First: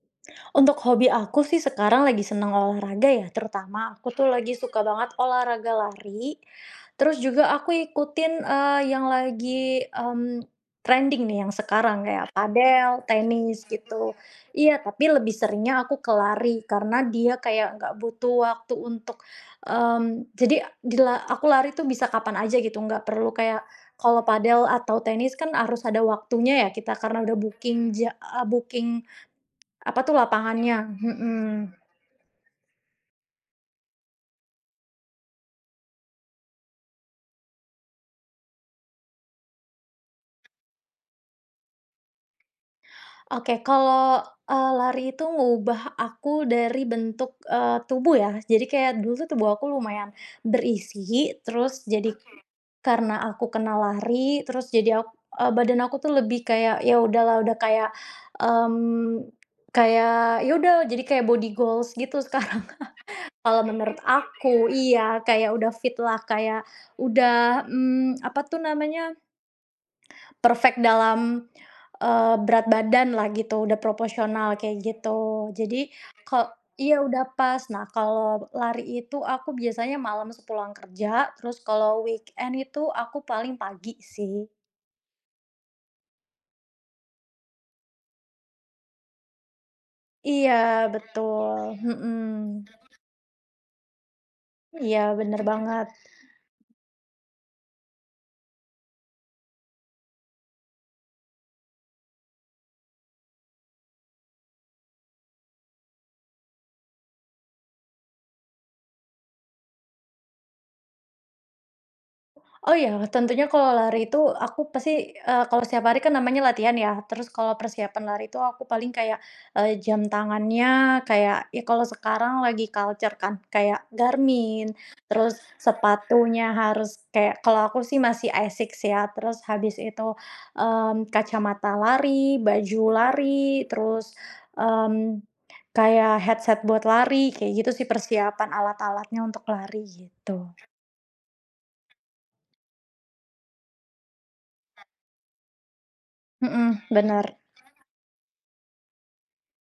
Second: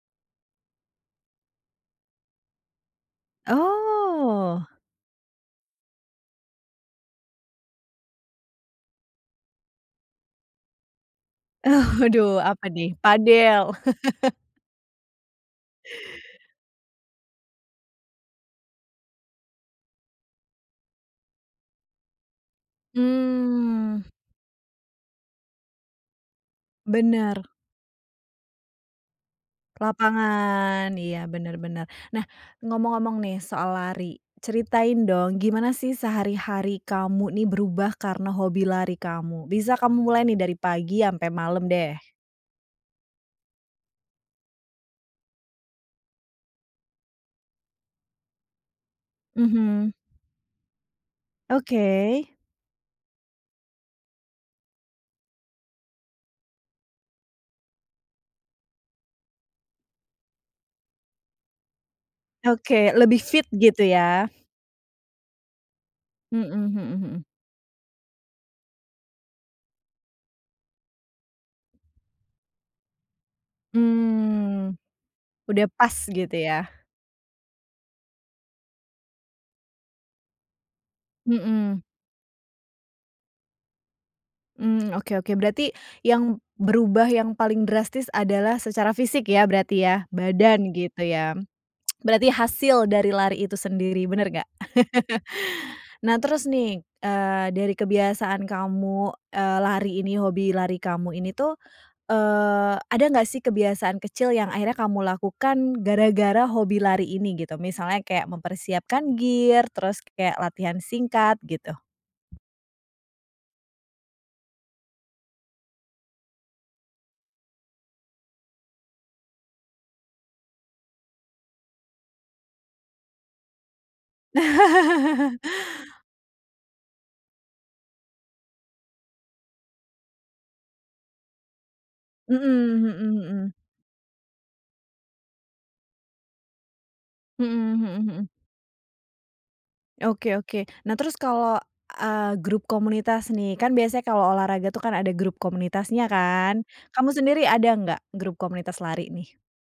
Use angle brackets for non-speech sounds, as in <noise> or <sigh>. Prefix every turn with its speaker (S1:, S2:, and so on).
S1: Untuk hobi aku sih sekarang lagi senang olahraga ya, terutama aku tuh lagi
S2: Oh.
S1: suka banget olahraga lari. Terus juga aku ikutin, eee, yang lagi, mmm, trending nih yang sekarang, kayak
S2: Aduh apa nih?
S1: padel, tenis
S2: Padel.
S1: gitu.
S2: <laughs>
S1: Iya, tapi lebih seringnya aku ke lari karena dia kayak enggak butuh waktu untuk, mmm, jadi dila aku lari itu bisa kapan aja gitu, enggak perlu kayak,
S2: Mmm.
S1: kalau padel atau tenis kan harus ada waktunya ya, kita karena udah
S2: Bener.
S1: booking ja a booking, apa tuh, lapangannya,
S2: Lapangan, iya bener
S1: mhm.
S2: bener. Nah, ngomong-ngomong nih soal lari. Ceritain dong, gimana sih sehari-hari kamu nih berubah karena hobi lari kamu? Bisa kamu mulai nih dari pagi sampai malam deh.
S1: Oke, kalau, eee, lari itu ngubah aku dari bentuk, eee, tubuh ya. Jadi kayak dulu tuh tubuh aku
S2: Mhm.
S1: lumayan berisi terus jadi
S2: Oke.
S1: karena aku kena lari terus jadi ak e badan aku tuh lebih kayak, iya udahlah, sudah kayak, mmm, kayak iya sudah jadi kayak body goals gitu sekarang,
S2: Oke, lebih
S1: <chuckles>
S2: fit
S1: kalau
S2: gitu
S1: menurut
S2: ya?
S1: aku, iya, kayak udah fit lah,
S2: Mhm
S1: kayak
S2: mhm mhm.
S1: sudah, mmm, apa tuh namanya? Perfect dalam, eee, berat badan lah gitu, sudah proporsional
S2: Mmm,
S1: kayak gitu.
S2: sudah
S1: Jadi
S2: pas gitu
S1: ko
S2: ya?
S1: iya udah pas, nah kalau lari itu aku biasanya malam sepulang kerja, terus
S2: Mhm.
S1: kalau weekend itu aku paling pagi sih.
S2: Mmm, oke oke. Berarti yang berubah yang paling drastis adalah secara fisik ya, berarti ya?
S1: Iya,
S2: Badan gitu ya? <tsk>
S1: betul,
S2: Berarti
S1: mhm.
S2: hasil dari lari itu sendiri, bener enggak?
S1: Iya, bener banget.
S2: <laughs> Nah, terus nih eee, dari kebiasaan kamu, eee, lari ini, hobi lari kamu ini tuh. Eee, ada enggak sih kebiasaan kecil yang akhirnya kamu lakukan gara-gara hobi lari ini gitu? Misalnya kayak mempersiapkan gear, terus kayak latihan singkat, gitu.
S1: Oh iya, tentunya kalau lari itu aku pasti, eee, kalau setiap hari kan namanya latihan ya. Terus kalau persiapan lari itu aku paling kayak, eee, jam tangannya, kayak ya kalau sekarang lagi culture kan kayak Garmin,
S2: <laughs>
S1: terus sepatunya harus kayak, kalau aku sih masih ASICS ya, terus habis itu, mmm, kacamata lari,
S2: Mhm
S1: baju
S2: mhm mhm.
S1: lari terus, mmm, kayak headset buat lari,
S2: Mhm
S1: kayak gitu sih
S2: mhm mhm.
S1: persiapan alat-alatnya untuk lari,
S2: Oke
S1: gitu.
S2: oke. Nah, terus kalo, eee, grup komunitas nih. Kan biasanya kalo olahraga tuh kan ada grup komunitasnya kan?
S1: Mhm,
S2: Kamu
S1: bener.
S2: sendiri ada enggak grup komunitas lari ini?